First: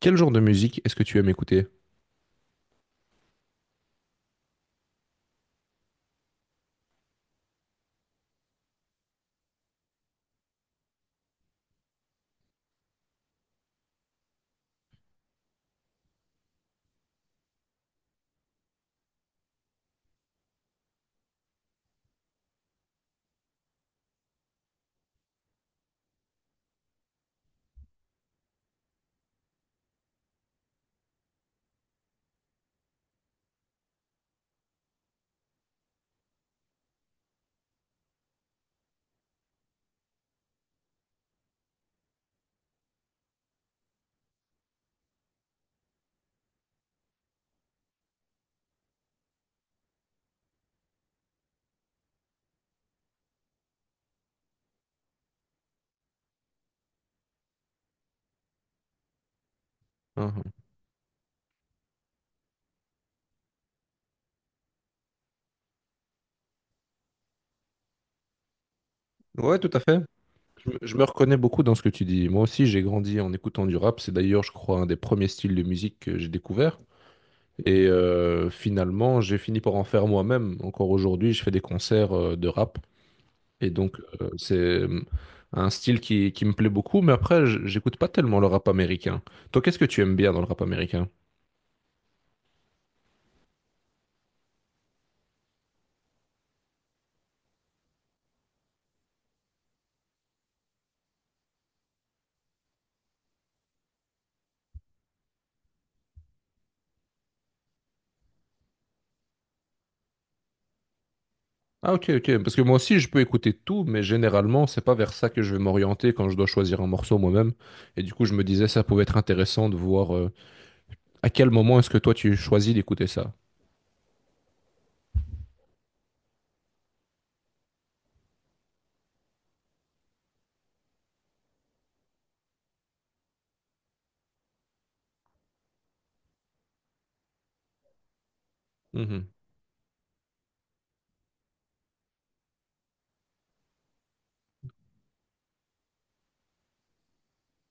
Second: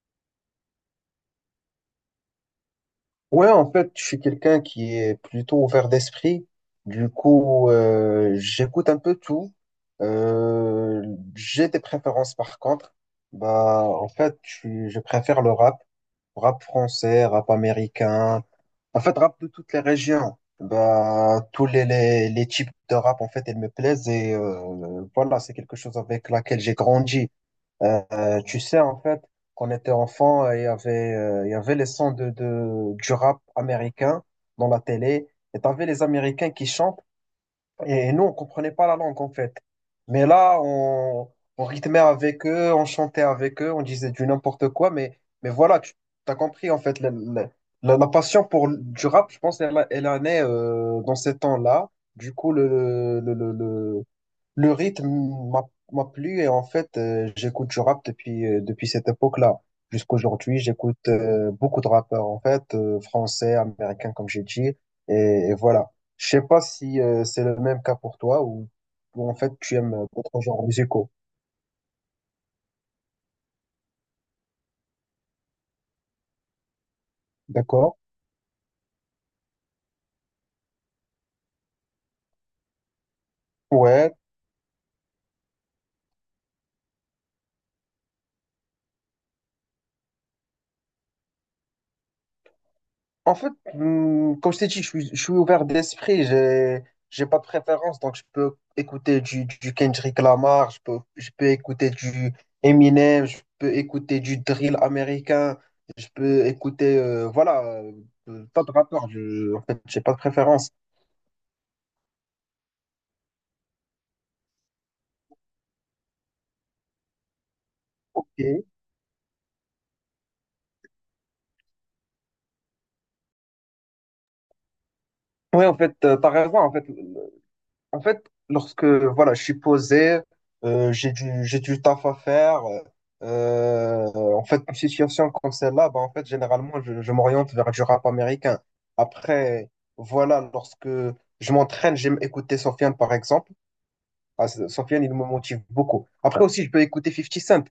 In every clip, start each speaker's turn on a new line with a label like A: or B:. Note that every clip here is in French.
A: Quel genre de musique est-ce que tu aimes écouter?
B: Ouais, en fait, je suis quelqu'un qui est plutôt ouvert d'esprit. Du coup, j'écoute un peu tout. Euh, j'ai des préférences par contre. Bah, en fait, je préfère le rap, rap français, rap américain. En fait, rap de toutes les régions. Bah, tous les types de rap, en fait, ils me plaisent et voilà, c'est quelque chose avec laquelle j'ai grandi. Tu sais, en fait, quand on était enfant, il y avait les sons du rap américain dans la télé, et t'avais les Américains qui chantent, et nous, on comprenait pas la langue, en fait. Mais là, on rythmait avec eux, on chantait avec eux, on disait du n'importe quoi, mais voilà, tu as compris, en fait, la passion pour du rap, je pense, elle, elle en est dans ces temps-là. Du coup, le rythme m'a m'a plu et en fait, j'écoute du rap depuis, depuis cette époque-là.
A: Ah,
B: Jusqu'aujourd'hui, j'écoute beaucoup de rappeurs en fait, français, américains comme j'ai dit. Et voilà. Je sais pas si c'est le même cas pour toi ou en
A: ah.
B: fait
A: Ouais, tout
B: tu
A: à
B: aimes
A: fait.
B: d'autres genres
A: Je me
B: musicaux.
A: reconnais beaucoup dans ce que tu dis. Moi aussi, j'ai grandi en écoutant du rap. C'est d'ailleurs, je crois, un des premiers styles de musique que j'ai découvert. Et
B: D'accord?
A: finalement, j'ai fini par en faire moi-même. Encore aujourd'hui, je fais des concerts de rap. Et donc,
B: Ouais,
A: c'est un style qui me plaît beaucoup. Mais après, j'écoute pas tellement le rap américain. Toi, qu'est-ce que tu aimes bien dans le rap américain?
B: en fait, comme je t'ai dit, je suis ouvert d'esprit, j'ai pas de préférence, donc je peux écouter du Kendrick Lamar, je peux écouter du Eminem, je peux écouter du drill américain, je peux écouter, voilà, pas de rappeur, en fait, j'ai pas de préférence.
A: Ah ok, ok, parce que moi aussi je peux écouter tout, mais généralement c'est pas vers ça que je vais m'orienter quand je dois choisir un morceau moi-même. Et du coup
B: Ok.
A: je me
B: Oui,
A: disais ça pouvait être intéressant de voir à quel moment est-ce que toi tu choisis d'écouter ça.
B: en fait, t'as raison, en fait, lorsque voilà, je suis posé, j'ai du taf à faire. euh, en fait, une situation comme celle-là, bah, en fait, généralement, je m'oriente vers du rap américain.
A: Mhm,
B: Après, voilà, lorsque je m'entraîne, j'aime écouter Sofiane, par exemple. Ah, Sofiane, il me motive beaucoup. Après aussi, je peux écouter Fifty Cent.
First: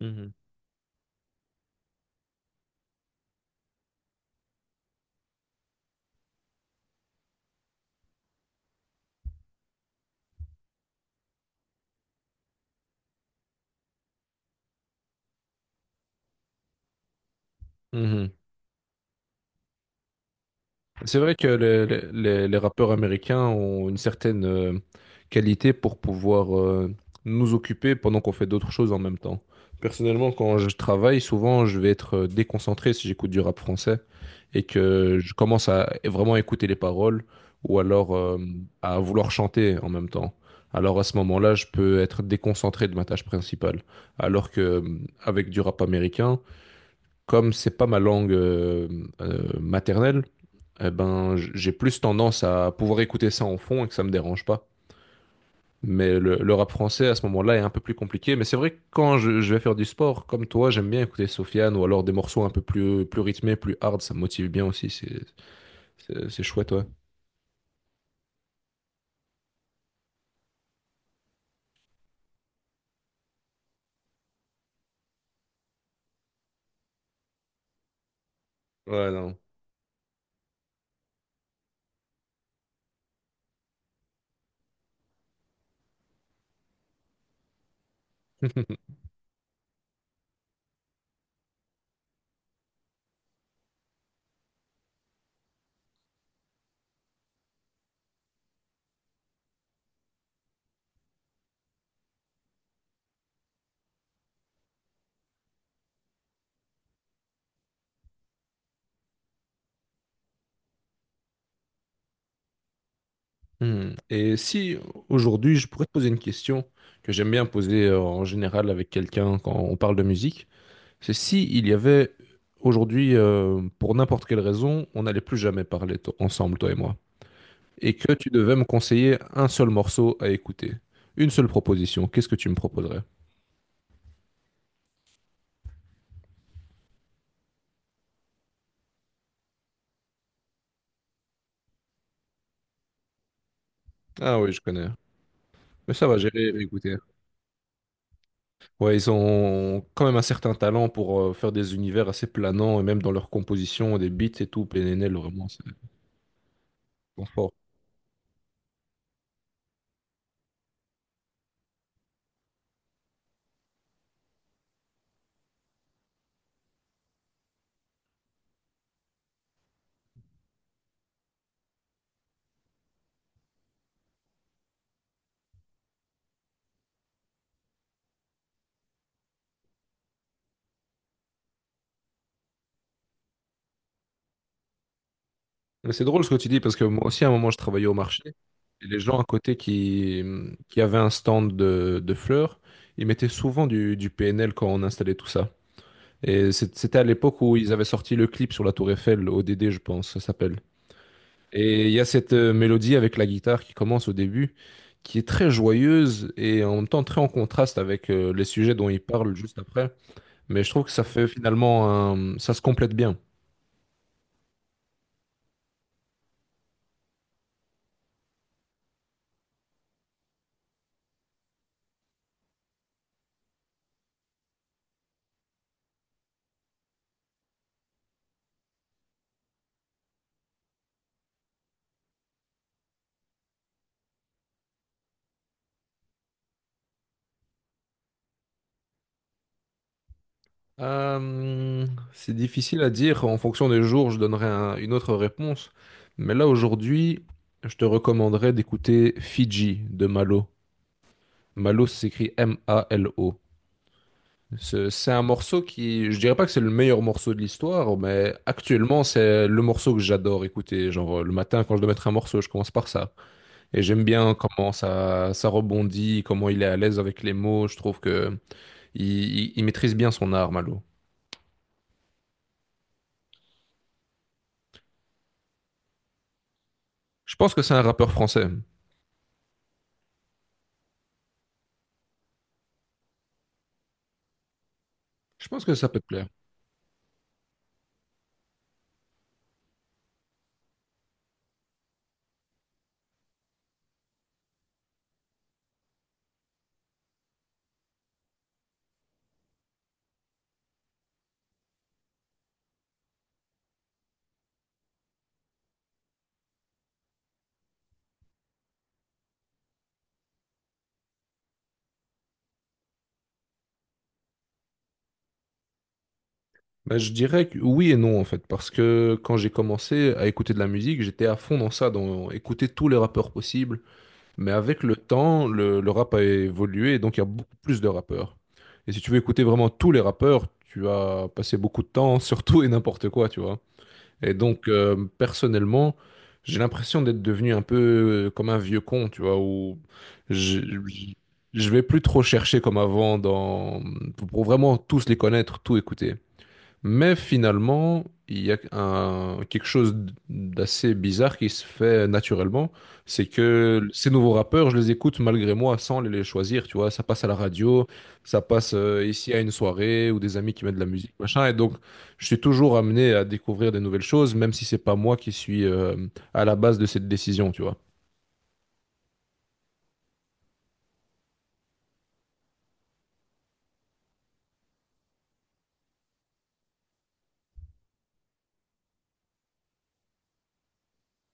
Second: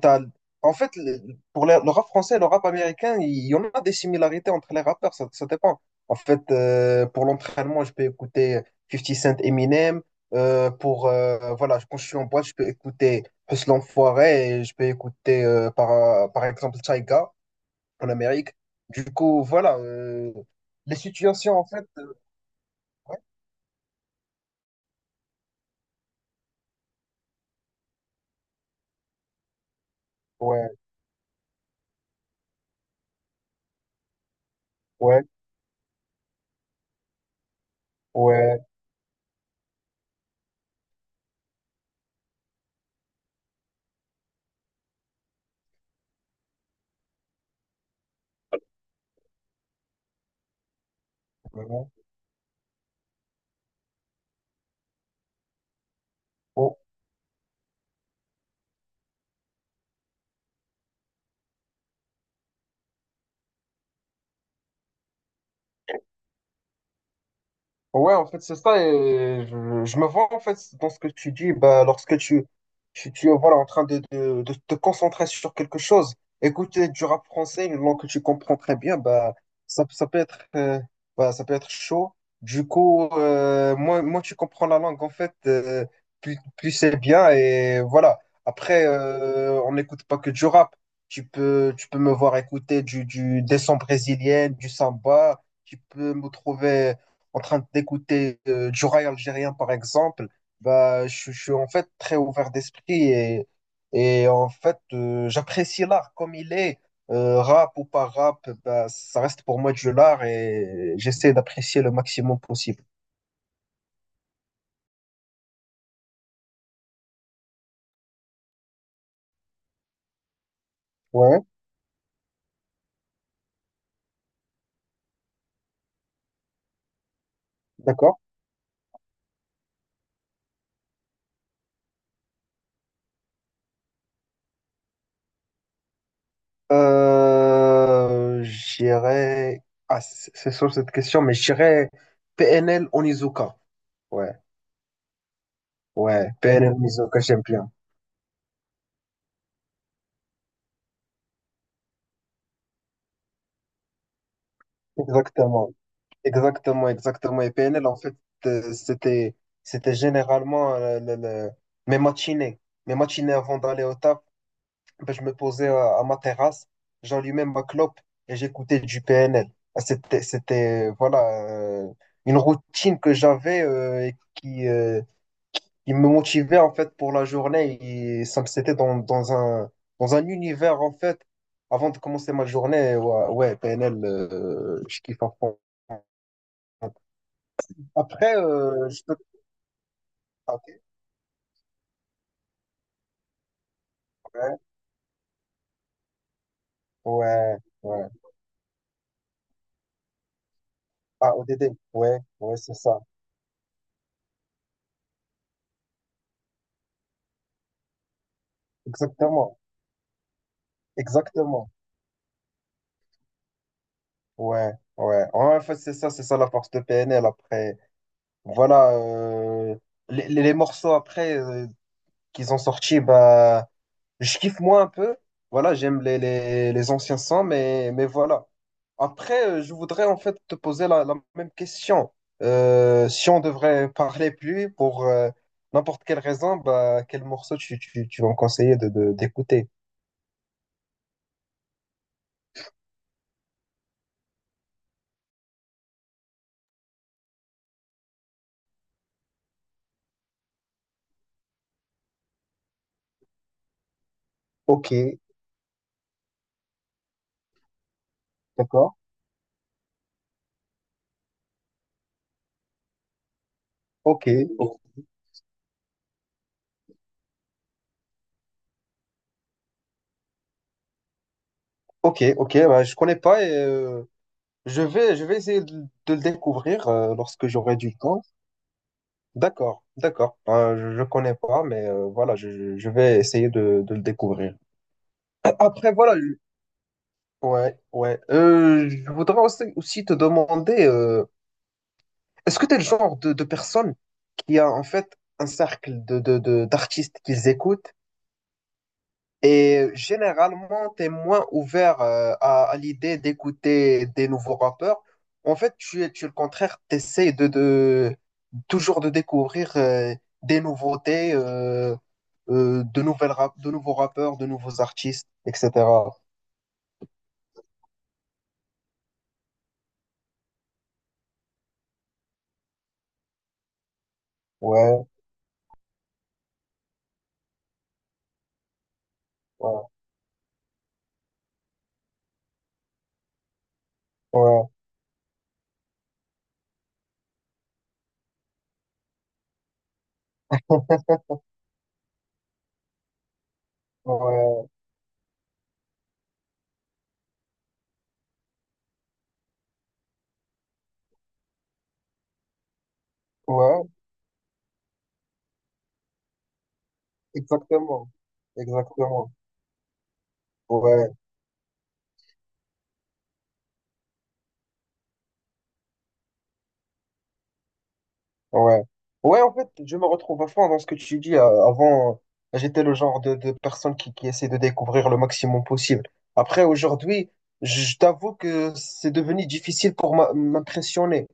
B: T'as- En fait, pour le rap français et le rap américain, il y en a des similarités entre les rappeurs, ça dépend. En fait, pour l'entraînement, je peux écouter Fifty Cent Eminem. Voilà, quand je suis en boîte, je peux écouter Hustle l'Enfoiré et je peux écouter, par exemple, Tyga en
A: mhm.
B: Amérique. Du coup, voilà, les
A: C'est vrai que
B: situations, en
A: le-
B: fait,
A: le- les, les rappeurs américains ont une certaine qualité pour pouvoir nous occuper pendant qu'on fait d'autres choses en même temps. Personnellement, quand je
B: ouais,
A: travaille, souvent, je vais être déconcentré si j'écoute du rap français et que
B: ouais,
A: je commence à vraiment écouter les paroles ou alors
B: ouais,
A: à vouloir chanter en même temps. Alors à ce moment-là, je peux être déconcentré de ma tâche principale. Alors que avec du rap américain, comme c'est pas ma langue maternelle, eh ben, j'ai
B: ouais,
A: plus tendance à pouvoir écouter ça en fond et que ça me dérange pas. Mais le rap
B: ouais.
A: français à ce moment-là est un peu plus compliqué. Mais c'est vrai que quand je vais faire du sport, comme toi, j'aime bien écouter Sofiane ou alors des morceaux un peu plus rythmés, plus hard. Ça me motive bien aussi. C'est chouette, ouais.
B: Ouais, en fait, c'est ça. Et je me vois, en fait, dans ce que tu dis, bah, lorsque tu es voilà, en train de te concentrer sur quelque chose, écouter du rap français, une langue que tu comprends très bien,
A: Ouais,
B: bah,
A: non.
B: ça peut être, bah, ça peut être chaud. Du coup, moins tu comprends la langue, en fait, plus c'est bien. Et voilà. Après, on n'écoute pas que du rap. Tu peux me voir écouter des sons brésiliennes, du samba. Tu peux me trouver en train d'écouter du rail algérien, par exemple, bah, je suis en fait très ouvert d'esprit et, et en fait, j'apprécie l'art comme il est. Rap ou pas rap, bah, ça reste pour moi du l'art et j'essaie d'apprécier le maximum possible.
A: Hmm. Et si aujourd'hui, je pourrais te poser une question que j'aime bien poser en général avec quelqu'un quand on parle de musique, c'est si
B: Ouais,
A: il y avait aujourd'hui, pour n'importe quelle raison, on n'allait plus jamais parler ensemble, toi et moi. Et que
B: d'accord.
A: tu devais me conseiller un seul morceau à écouter. Une seule proposition, qu'est-ce que tu me proposerais?
B: J'irai. Ah, c'est sur cette question, mais j'irai PNL Onizuka. Ouais,
A: Ah oui, je connais. Mais ça va,
B: ouais,
A: j'irai
B: PNL
A: écouter.
B: Onizuka, j'aime bien.
A: Ouais, ils ont quand même un certain talent pour faire des univers assez planants et même dans leur composition, des beats et tout. PNL, vraiment, c'est
B: Exactement. Exactement,
A: ils sont
B: exactement. Et
A: forts.
B: PNL, en fait, euh, c'était, c'était généralement mes matinées. Mes matinées avant d'aller au taf, ben, je me posais à ma terrasse, j'allumais ma clope et j'écoutais du PNL. Ah, c'était, voilà, euh, une routine que j'avais et qui me motivait, en fait, pour la journée. C'était dans un univers, en fait, avant de commencer ma journée. Ouais, ouais, PNL, je kiffe à fond.
A: Mais c'est drôle ce que tu dis parce que moi aussi, à un moment, je travaillais au marché
B: Après,
A: et les
B: je peux...
A: gens à côté qui,
B: Ok,
A: qui avaient un stand de fleurs, ils mettaient souvent du PNL
B: ouais,
A: quand on installait tout ça. Et c'était à l'époque où
B: ouais,
A: ils avaient
B: ouais.
A: sorti le clip sur la Tour Eiffel, ODD, je pense, ça s'appelle.
B: Ah, ODD,
A: Et il y a
B: ouais,
A: cette
B: ouais, c'est
A: mélodie
B: ça.
A: avec la guitare qui commence au début, qui est très joyeuse et en même temps très en contraste avec les sujets dont ils parlent
B: Exactement,
A: juste après. Mais je trouve que ça fait
B: exactement.
A: finalement ça se complète bien.
B: Ouais, ouais. Ouais, en fait, c'est ça la force de PNL. Après, voilà, les morceaux après qu'ils ont sortis, bah, je kiffe moi un peu. Voilà, j'aime les anciens sons, mais voilà. Après, je voudrais en fait te poser la même question. Si on devrait parler plus pour n'importe quelle raison, bah, quel morceau tu vas me conseiller d'écouter?
A: Euh, c'est difficile à dire. En fonction des jours, je donnerai une autre réponse. Mais là, aujourd'hui, je te recommanderais d'écouter Fiji de Malo. Malo, ça s'écrit M-A-L-O.
B: Ok,
A: C'est un morceau qui, je dirais pas que c'est le meilleur morceau de l'histoire, mais
B: d'accord.
A: actuellement c'est le morceau que j'adore écouter. Genre le matin quand je dois mettre un morceau, je commence par ça. Et j'aime
B: Ok,
A: bien comment
B: o-
A: ça rebondit, comment il est à l'aise avec les mots. Je trouve que il, il maîtrise bien son art, Malo.
B: ok, ok. Bah, je connais pas et je vais essayer de le découvrir
A: Je
B: lorsque
A: pense que c'est
B: j'aurai
A: un
B: du
A: rappeur
B: temps.
A: français.
B: D'accord, d'accord. Je connais pas, mais voilà, je vais essayer de le découvrir.
A: Je pense que ça
B: Après,
A: peut te
B: voilà.
A: plaire.
B: Ouais, ouais. Je voudrais aussi te demander, est-ce que tu es le genre de personne qui a en fait un cercle d'artistes qu'ils écoutent et généralement tu es moins ouvert à l'idée d'écouter des nouveaux rappeurs. En fait, tu es le contraire, tu essaies de toujours de découvrir des nouveautés, de nouveaux rappeurs, de nouveaux artistes, etc.
A: Mais je dirais que oui et non en fait, parce que quand j'ai commencé à écouter de la musique, j'étais à fond dans ça, dans écouter tous les rappeurs possibles. Mais avec le
B: Ouais,
A: temps, le rap a évolué et donc il y a beaucoup plus de rappeurs. Et si tu veux écouter vraiment
B: ouais,
A: tous les rappeurs, tu vas passer beaucoup de temps sur tout et n'importe quoi, tu vois. Et
B: ouais,
A: donc, personnellement, j'ai l'impression d'être devenu un peu comme un vieux con, tu vois, où je, je je vais plus trop chercher comme avant pour
B: ouais.
A: vraiment tous les connaître, tout écouter. Mais finalement, il y a quelque chose d'assez bizarre qui se fait naturellement. C'est
B: Ouais,
A: que ces nouveaux rappeurs, je les écoute malgré moi sans les choisir. Tu vois, ça passe à la radio,
B: exactement.
A: ça passe
B: Exactement.
A: ici à une soirée ou des amis qui mettent de la musique,
B: Ouais,
A: machin. Et donc, je suis toujours amené à découvrir des nouvelles choses, même si c'est pas moi qui suis à la base de cette décision. Tu vois.
B: ouais. Ouais, en fait, je me retrouve à fond dans ce que tu dis. Avant, j'étais le genre de personne qui, essaie de découvrir le maximum possible. Après, aujourd'hui, je t'avoue que c'est devenu difficile pour m'impressionner.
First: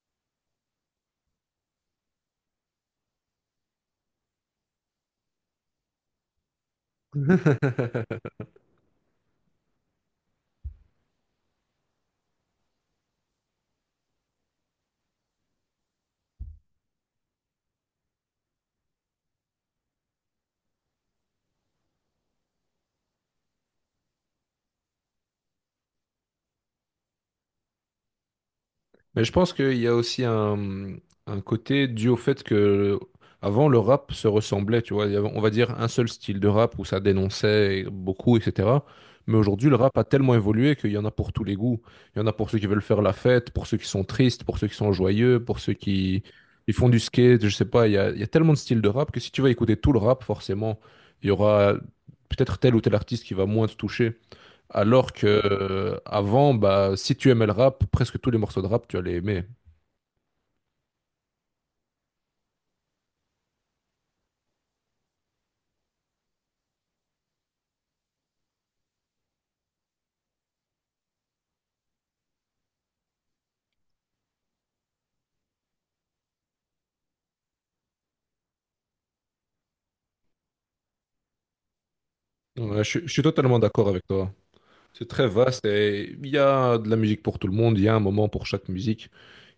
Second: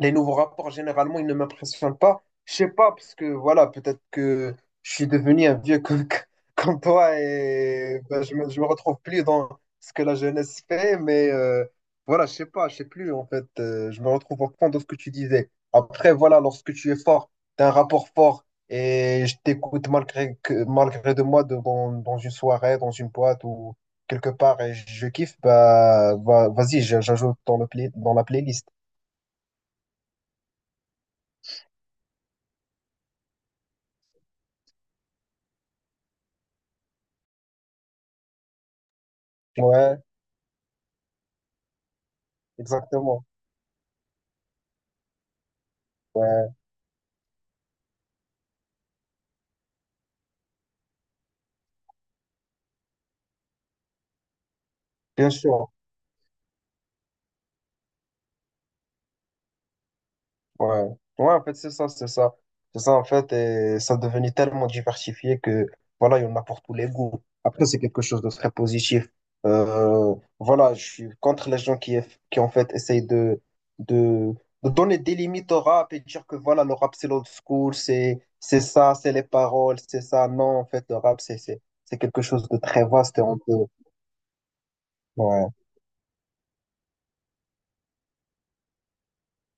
B: Les nouveaux rapports, généralement, ils ne m'impressionnent pas. Je sais pas, parce que voilà, peut-être que je suis devenu un vieux comme, comme toi et ben, je me retrouve plus dans ce que la jeunesse fait, mais voilà, je sais pas, je sais plus en fait. Je me retrouve au fond de ce que tu disais. Après, voilà, lorsque tu es fort, tu as un rapport fort et je t'écoute malgré, que, malgré de moi dans une soirée, dans une boîte ou quelque part et je kiffe, bah, vas-y, j'ajoute dans dans la playlist.
A: Mais je pense qu'il y a aussi un côté dû au fait que avant le rap se ressemblait, tu vois, il y avait, on va dire un seul style de rap où ça dénonçait beaucoup, etc. Mais aujourd'hui, le rap
B: Ouais.
A: a tellement évolué qu'il y en a pour tous les goûts. Il y en a pour ceux qui veulent faire la
B: Exactement.
A: fête, pour ceux qui sont tristes, pour ceux qui sont joyeux, pour ceux qui
B: Ouais,
A: ils font du skate, je sais pas. Il y a tellement de styles de rap que si tu vas écouter tout le rap, forcément, il y aura peut-être tel ou tel artiste qui va moins te toucher. Alors que
B: bien sûr.
A: avant, bah, si tu aimais le rap, presque tous les morceaux de rap, tu allais aimer.
B: Ouais. Ouais, en fait, c'est ça, c'est ça. C'est ça, en fait, et ça devenait tellement diversifié que, voilà, il y en a pour tous les goûts. Après, c'est quelque chose de très positif. Euh, voilà, je suis contre les gens qui, qui en fait, essayent de, de donner des limites au rap et dire que, voilà, le rap, c'est l'old school, c'est ça, c'est les paroles, c'est ça. Non, en fait, le rap, c'est quelque chose de
A: Ouais,
B: très
A: je, suis je
B: vaste
A: suis
B: et on
A: totalement
B: peut...
A: d'accord avec toi. C'est très
B: Ouais,
A: vaste et il y a de la musique pour tout le monde, il y a un moment pour chaque musique.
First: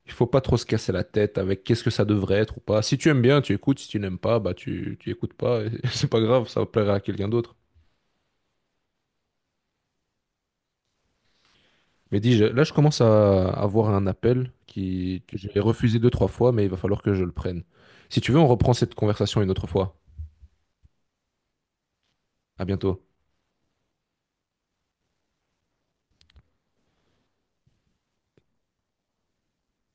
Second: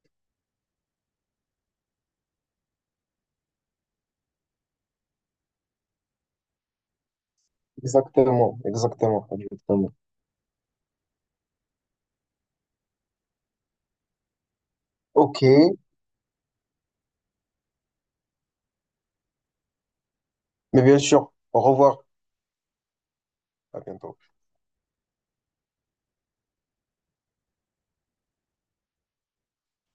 A: Il faut pas trop se casser la tête avec qu'est-ce que ça devrait être ou pas. Si tu aimes bien, tu écoutes. Si tu n'aimes pas, bah tu écoutes pas, et c'est pas grave, ça plaira à quelqu'un d'autre.
B: exactement, exactement, exactement.
A: Mais dis, là, je commence à avoir un appel que
B: Ok.
A: j'ai refusé deux, trois fois, mais il va falloir que je le prenne. Si tu veux, on reprend cette conversation une autre fois.
B: Mais bien sûr, au revoir,
A: À bientôt.
B: à bientôt.